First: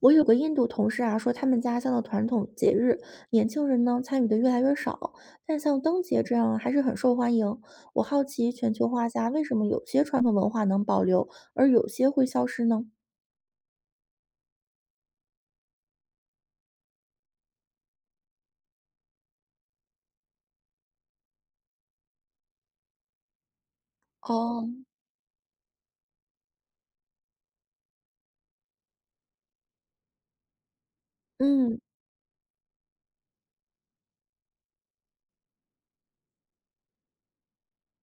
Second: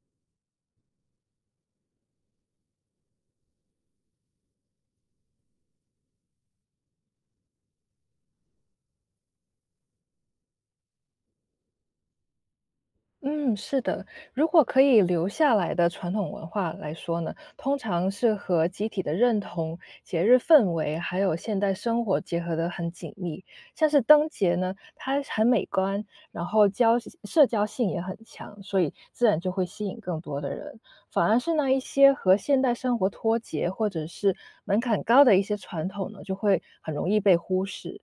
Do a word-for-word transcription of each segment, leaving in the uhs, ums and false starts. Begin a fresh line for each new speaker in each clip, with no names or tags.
我有个印度同事啊，说他们家乡的传统节日，年轻人呢参与的越来越少，但像灯节这样啊还是很受欢迎。我好奇，全球化下为什么有些传统文化能保留，而有些会消失呢？
嗯，是的。如果可以留下来的传统文化来说呢，通常是和集体的认同、节日氛围，还有现代生活结合得很紧密。像是灯节
哦，
呢，它很美观，然后交社交性也很强，所以自然就会吸引更多的人。反而是那
嗯
一些和现代生活脱节或者是门槛高的一些传统呢，就会很容易被忽视。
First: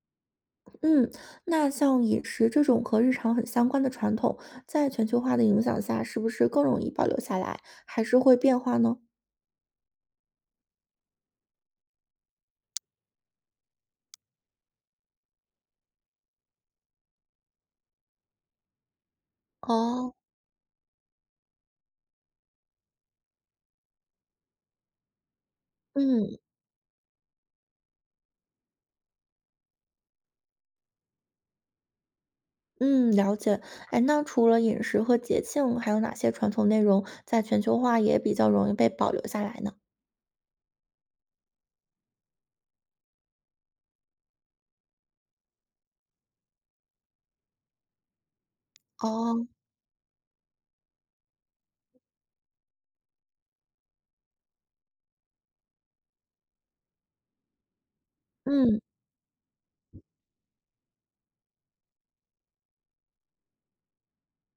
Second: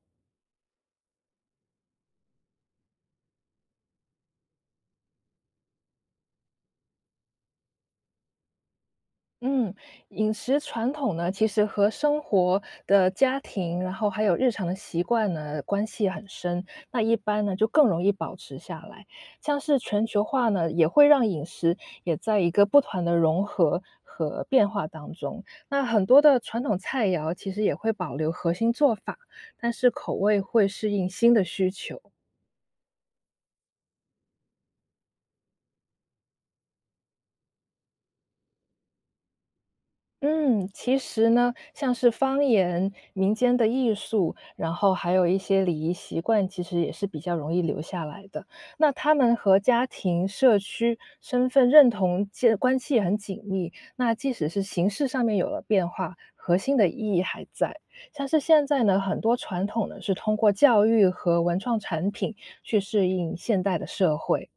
嗯，那像饮食这种和日常很相关的传统，在全球化的影响下，是不是更容易保留下来，还是会变化呢？
嗯，饮食传统呢，其实和生活的家庭，然后还有日常的习惯呢，关系很深。那一般呢，就更容易保持下来。像是全
哦，
球化呢，也会让饮食也在一个不断的融合和变化当中。那很多
嗯。
的传统菜肴其实也会保留核心做法，但是口味会适应新的需求。
嗯，了解。哎，那除了饮食和节庆，还有哪些传统内容在全球化也比较容易被保留下来呢？
嗯，其实呢，像是方言、民间的艺术，然后还有一些礼仪习惯，其实也是比较容易留下来的。那他们
哦，
和家庭、社区、身份认同建关系也很紧密。那即使是形式上面有了变化，核心的意义还在。像是现
嗯
在呢，很多传统呢是通过教育和文创产品去适应现代的社会。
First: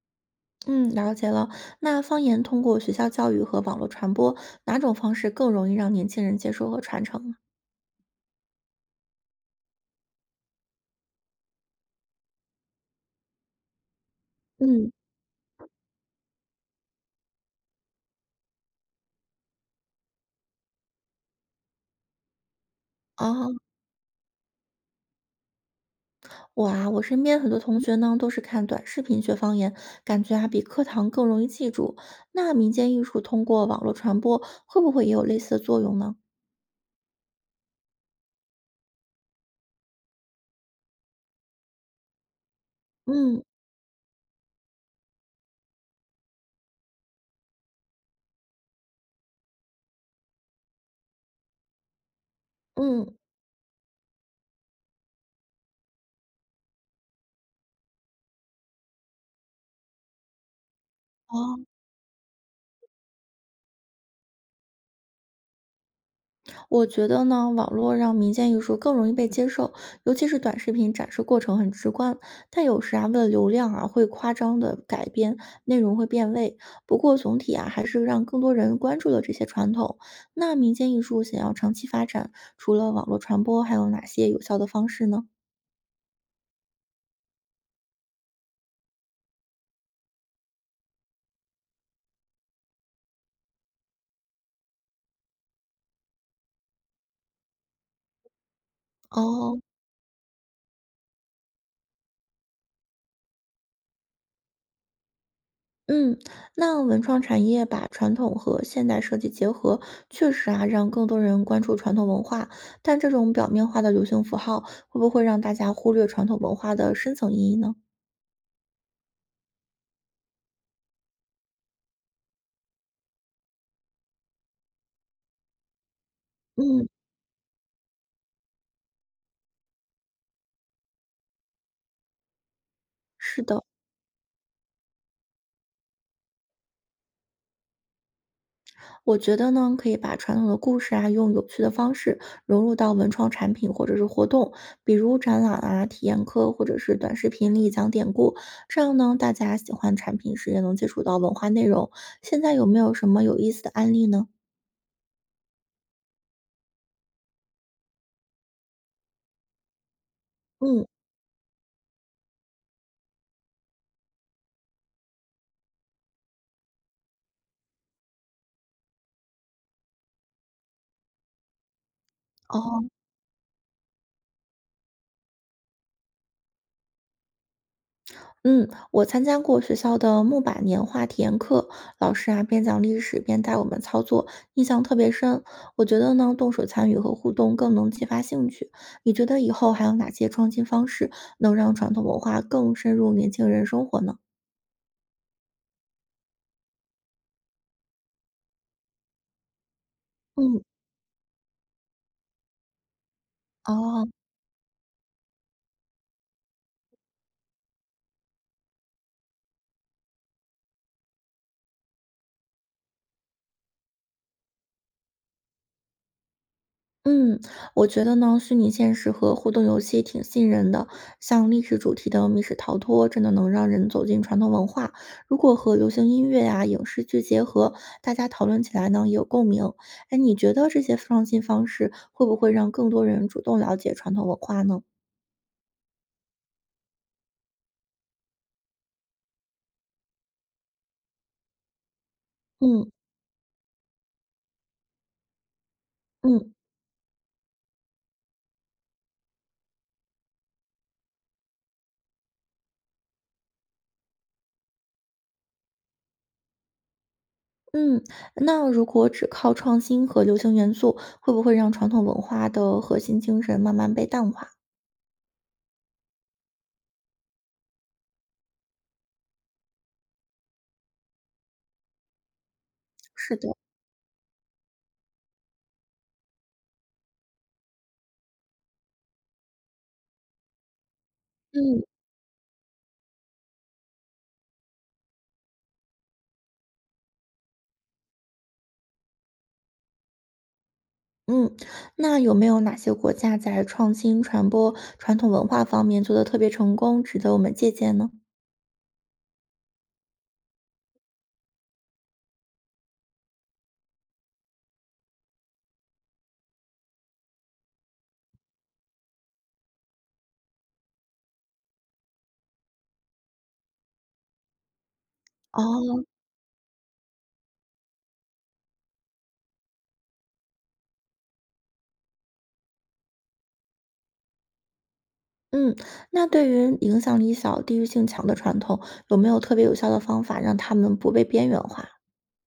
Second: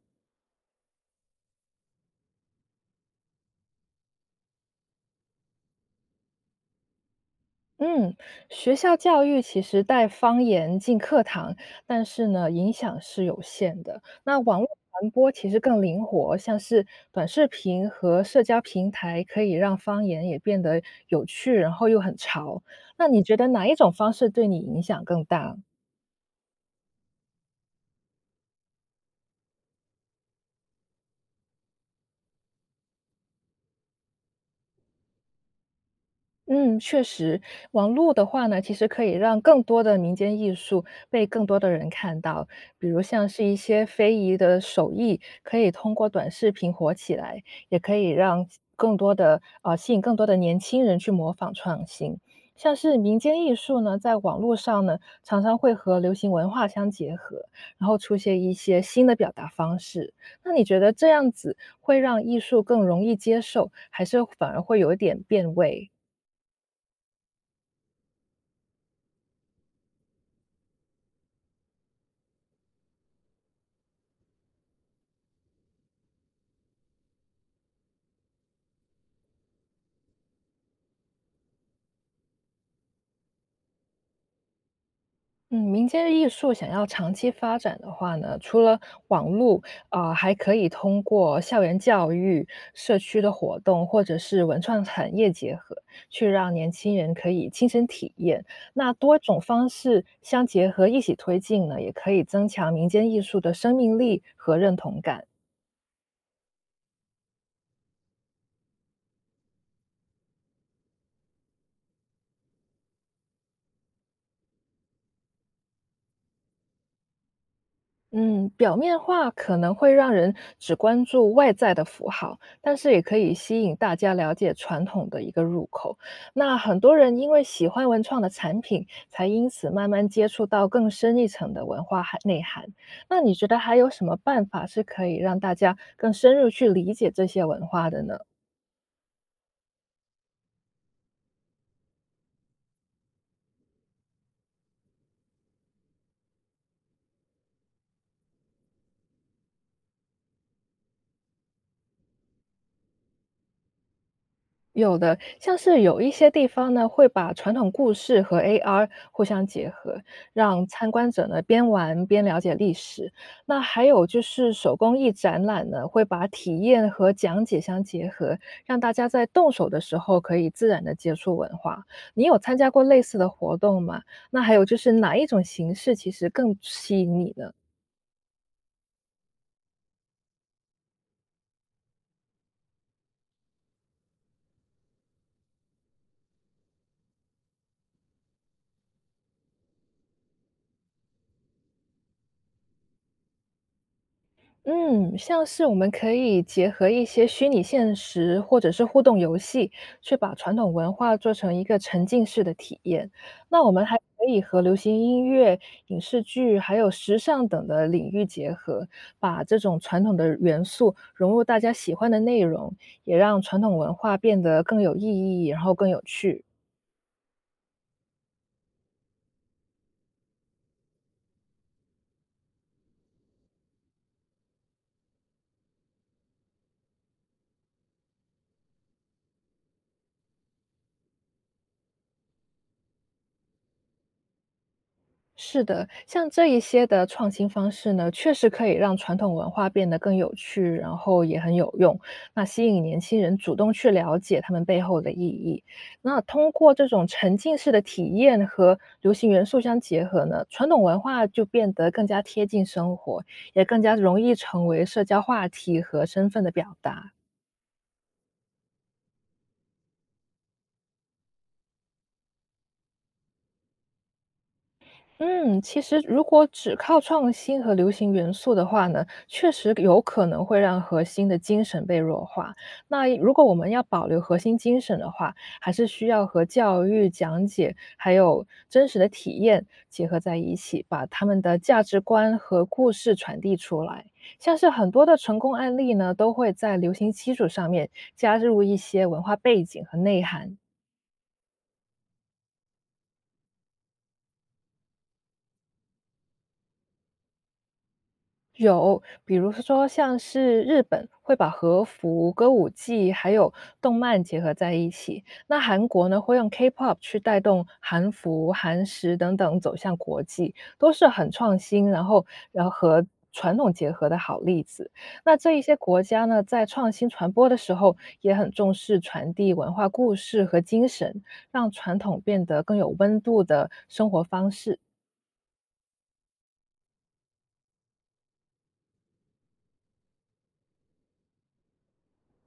嗯，了解了。那方言通过学校教育和网络传播，哪种方式更容易让年轻人接受和传承呢？
嗯，学校教育其实带方言进课堂，但是呢，影响是有限的。那网络
嗯，
传播其实更灵活，像是短视频和社交平台，可以让方言也变得有趣，然后又很潮。那你觉得
啊，
哪一种方式对你影响更大？
我啊，我身边很多同学呢，都是看短视频学方言，感觉啊比课堂更容易记住。那民间艺术通过网络传播，会不会也有类似的作用呢？
嗯，确实，网络的话呢，其实可以让更多的民间艺术被更多的人看到，比如像
嗯
是一些非遗的手艺，可以通过短视频火起来，也可以让更多的呃吸引更多的年轻人去模仿创新。像是
嗯，
民间艺术呢，在网络上呢，常常会和流行文化相结合，然后出现一些新的表达方式。那你觉得这样子
哦。
会让艺术更容易接受，还是反而会有一点变味？
我觉得呢，网络让民间艺术更容易被接受，尤其是短视频展示过程很直观。但有时啊，为了流量啊，会夸张的改编，内容会变味。不过总体啊，还是让更多人关注了这些传统。那民间艺术想要长期发展，除了网络传播，还有哪些有效的方式呢？
嗯，民间艺术想要长期发展的话呢，除了网络，啊、还可以通过校园教育、社区的活动，或者是文创产业结合，去让年轻人可以亲身体验。那多种
哦，
方式相结合，一起推进呢，也可以增强民间艺术的生命力和认同感。
嗯，那文创产业把传统和现代设计结合，确实啊，让更多人关注传统文化。但这种表面化的流行符号，会不会让大家忽略传统文化的深层意义呢？
嗯，表面化可能会让人只关注外在的符号，但是也可以吸引大家了解传统的一个入口。那很
嗯，
多人因为喜欢文创的产品，才因此慢慢接触到更深一层的文化含内涵。那你
是
觉得
的，
还有什么办法是可以让大家更深入去理解这些文化的呢？
我觉得呢，可以把传统的故事啊，用有趣的方式融入到文创产品或者是活动，比如展览啊、体验课或者是短视频里讲典故。这样呢，大家喜欢产品时也能接触到文化内容。现在有没有什么有意思的案例呢？
有的，像是有一些地方呢，会把传统故事和 A R 互相结合，让
嗯，
参观者呢边玩边了解历史。那还有就是手工艺展览呢，会把体验和讲解相结合，让大家在动手的时候可以自然的接触文化。你有参加过
哦。
类似的活动吗？那还有就是哪一种形式其实更吸引你呢？
嗯，我参加过学校的木板年画体验课，老师啊边讲历史边带我们操作，印象特别深。我觉得呢，动手参与和互动更能激发兴趣。你觉得以后还有哪些创新方式能让传统文化更深入年轻人生活呢？
嗯，像是我们可以结合一些虚拟现实或者是互动游戏，去把传
嗯，
统文化做成一个沉浸式的体验。那我们还
哦，
可以和流行音乐、影视剧还有时尚等的领域结合，把这种传统的元素融入大家喜欢的内容，也让传统文化变得更有意义，然后更有趣。
嗯，我觉得呢，虚拟现实和互动游戏挺吸引人的，像历史主题的密室逃脱，真的能让人走进传统文化。如果和流行音乐啊、影视剧结合，大家讨论起来呢也有共鸣。哎，你觉得这些创新方式会不会让更多人主动了解传统文化呢？
是的，像这一些的创新方式呢，确实可以让传统文化变得更有趣，然后也很有用。那吸引
嗯
年轻人主动去了解他们背后的意义。那通
嗯
过这种沉浸式的体验和流行元素相结合呢，传统文化就变得更加贴近生活，也更加容易成为社交话题和身份的表达。
嗯，那如果只靠创新和流行元素，会不会让传统文化的核心精神慢慢被淡化？
嗯，其实如果只靠创新和流行元素的话呢，确实有可能会让核心的精神被弱化。那如
是
果
的，
我们要保留核心精神的话，还是需要和教育讲解还有真实的体验结合在一起，把他们的价
嗯。
值观和故事传递出来。像是很多的成功案例呢，都会在流行基础上面加入一些文化背景和内涵。
嗯，那有没有哪些国家在创新传播传统文化方面做得特别成功，值得我们借鉴呢？
有，比如说像是日本会把和服、歌舞伎还有动漫结合在一起，那韩国呢会用 K pop 去带动韩服、韩食等等走向国际，都是很创新，然后然后和传统结合的好例子。那这一些国
哦，
家呢，在创新传播的时候，也很重视传递文化故事和精神，让传统变得更有温度的生活方式。
嗯，那对于影响力小、地域性强的传统，有没有特别有效的方法让他们不被边缘化？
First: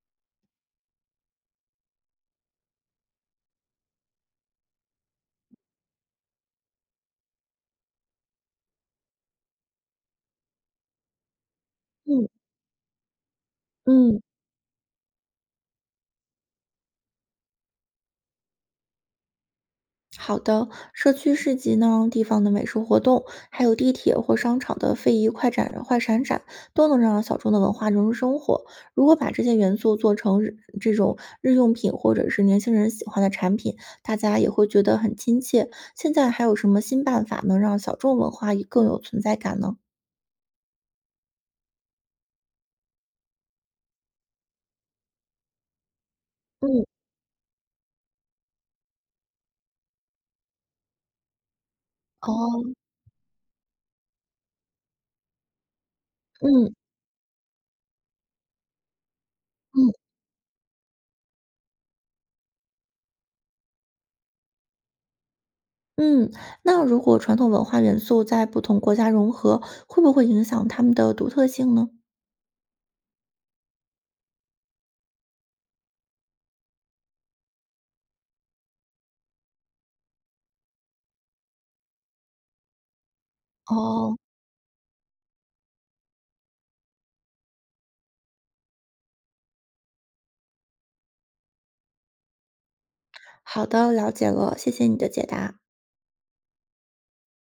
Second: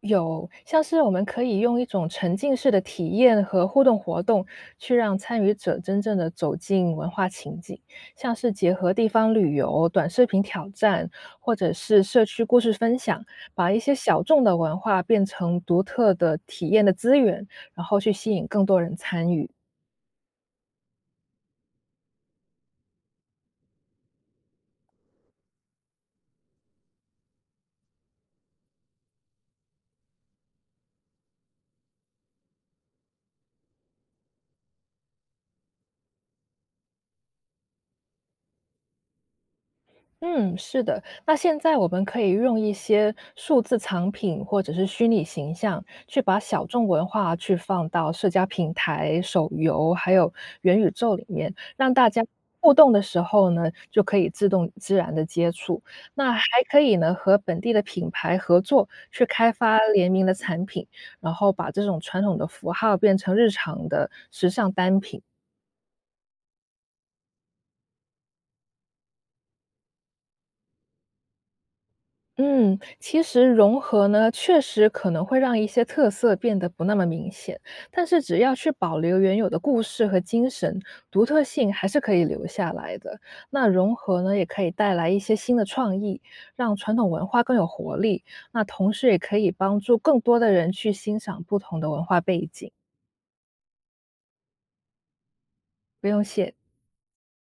有，像是我们可以用一种沉浸式的体验和互动活动，去让参与者真正的走进文化情景，像是结合地方旅游、短视频挑战，或者是社
嗯
区故事分享，把一些
嗯，
小众的文化变成独特的体验的资源，然后去吸引更多人参与。
好的，社区市集呢，地方的美术活动，还有地铁或商场的非遗快展、快闪展，都能让小众的文化融入生活。如果把这些元素做成日这种日用品或者是年轻人喜欢的产品，大家也会觉得很亲切。现在还有什么新办法能让小众文化也更有存在感呢？
嗯，是的。那现在我们可以用一些数字藏品或者是虚拟形象，去把小
嗯，
众文化去放到社交平台、手游还有元宇宙里面，让大家互
哦，
动的时候呢，就可以自动自然的接触。那还
嗯
可以呢，和本地的品牌合作，去开发
嗯
联名的产品，然后把这种传统的符号变成日常的时尚单品。
嗯，那如果传统文化元素在不同国家融合，会不会影响他们的独特性呢？
嗯，其实融合呢，确实可能会让一些特色变得不那么明显，但是只要去保留原有的故事和精神，独特性还是可以留下来的。那融
哦，
合呢，也可以带来一些新的创意，让传统文化更有活力。那同时也可以帮助更多的人去欣赏不同的文化背景。
好的，了解了，谢谢你的解答。
不用谢。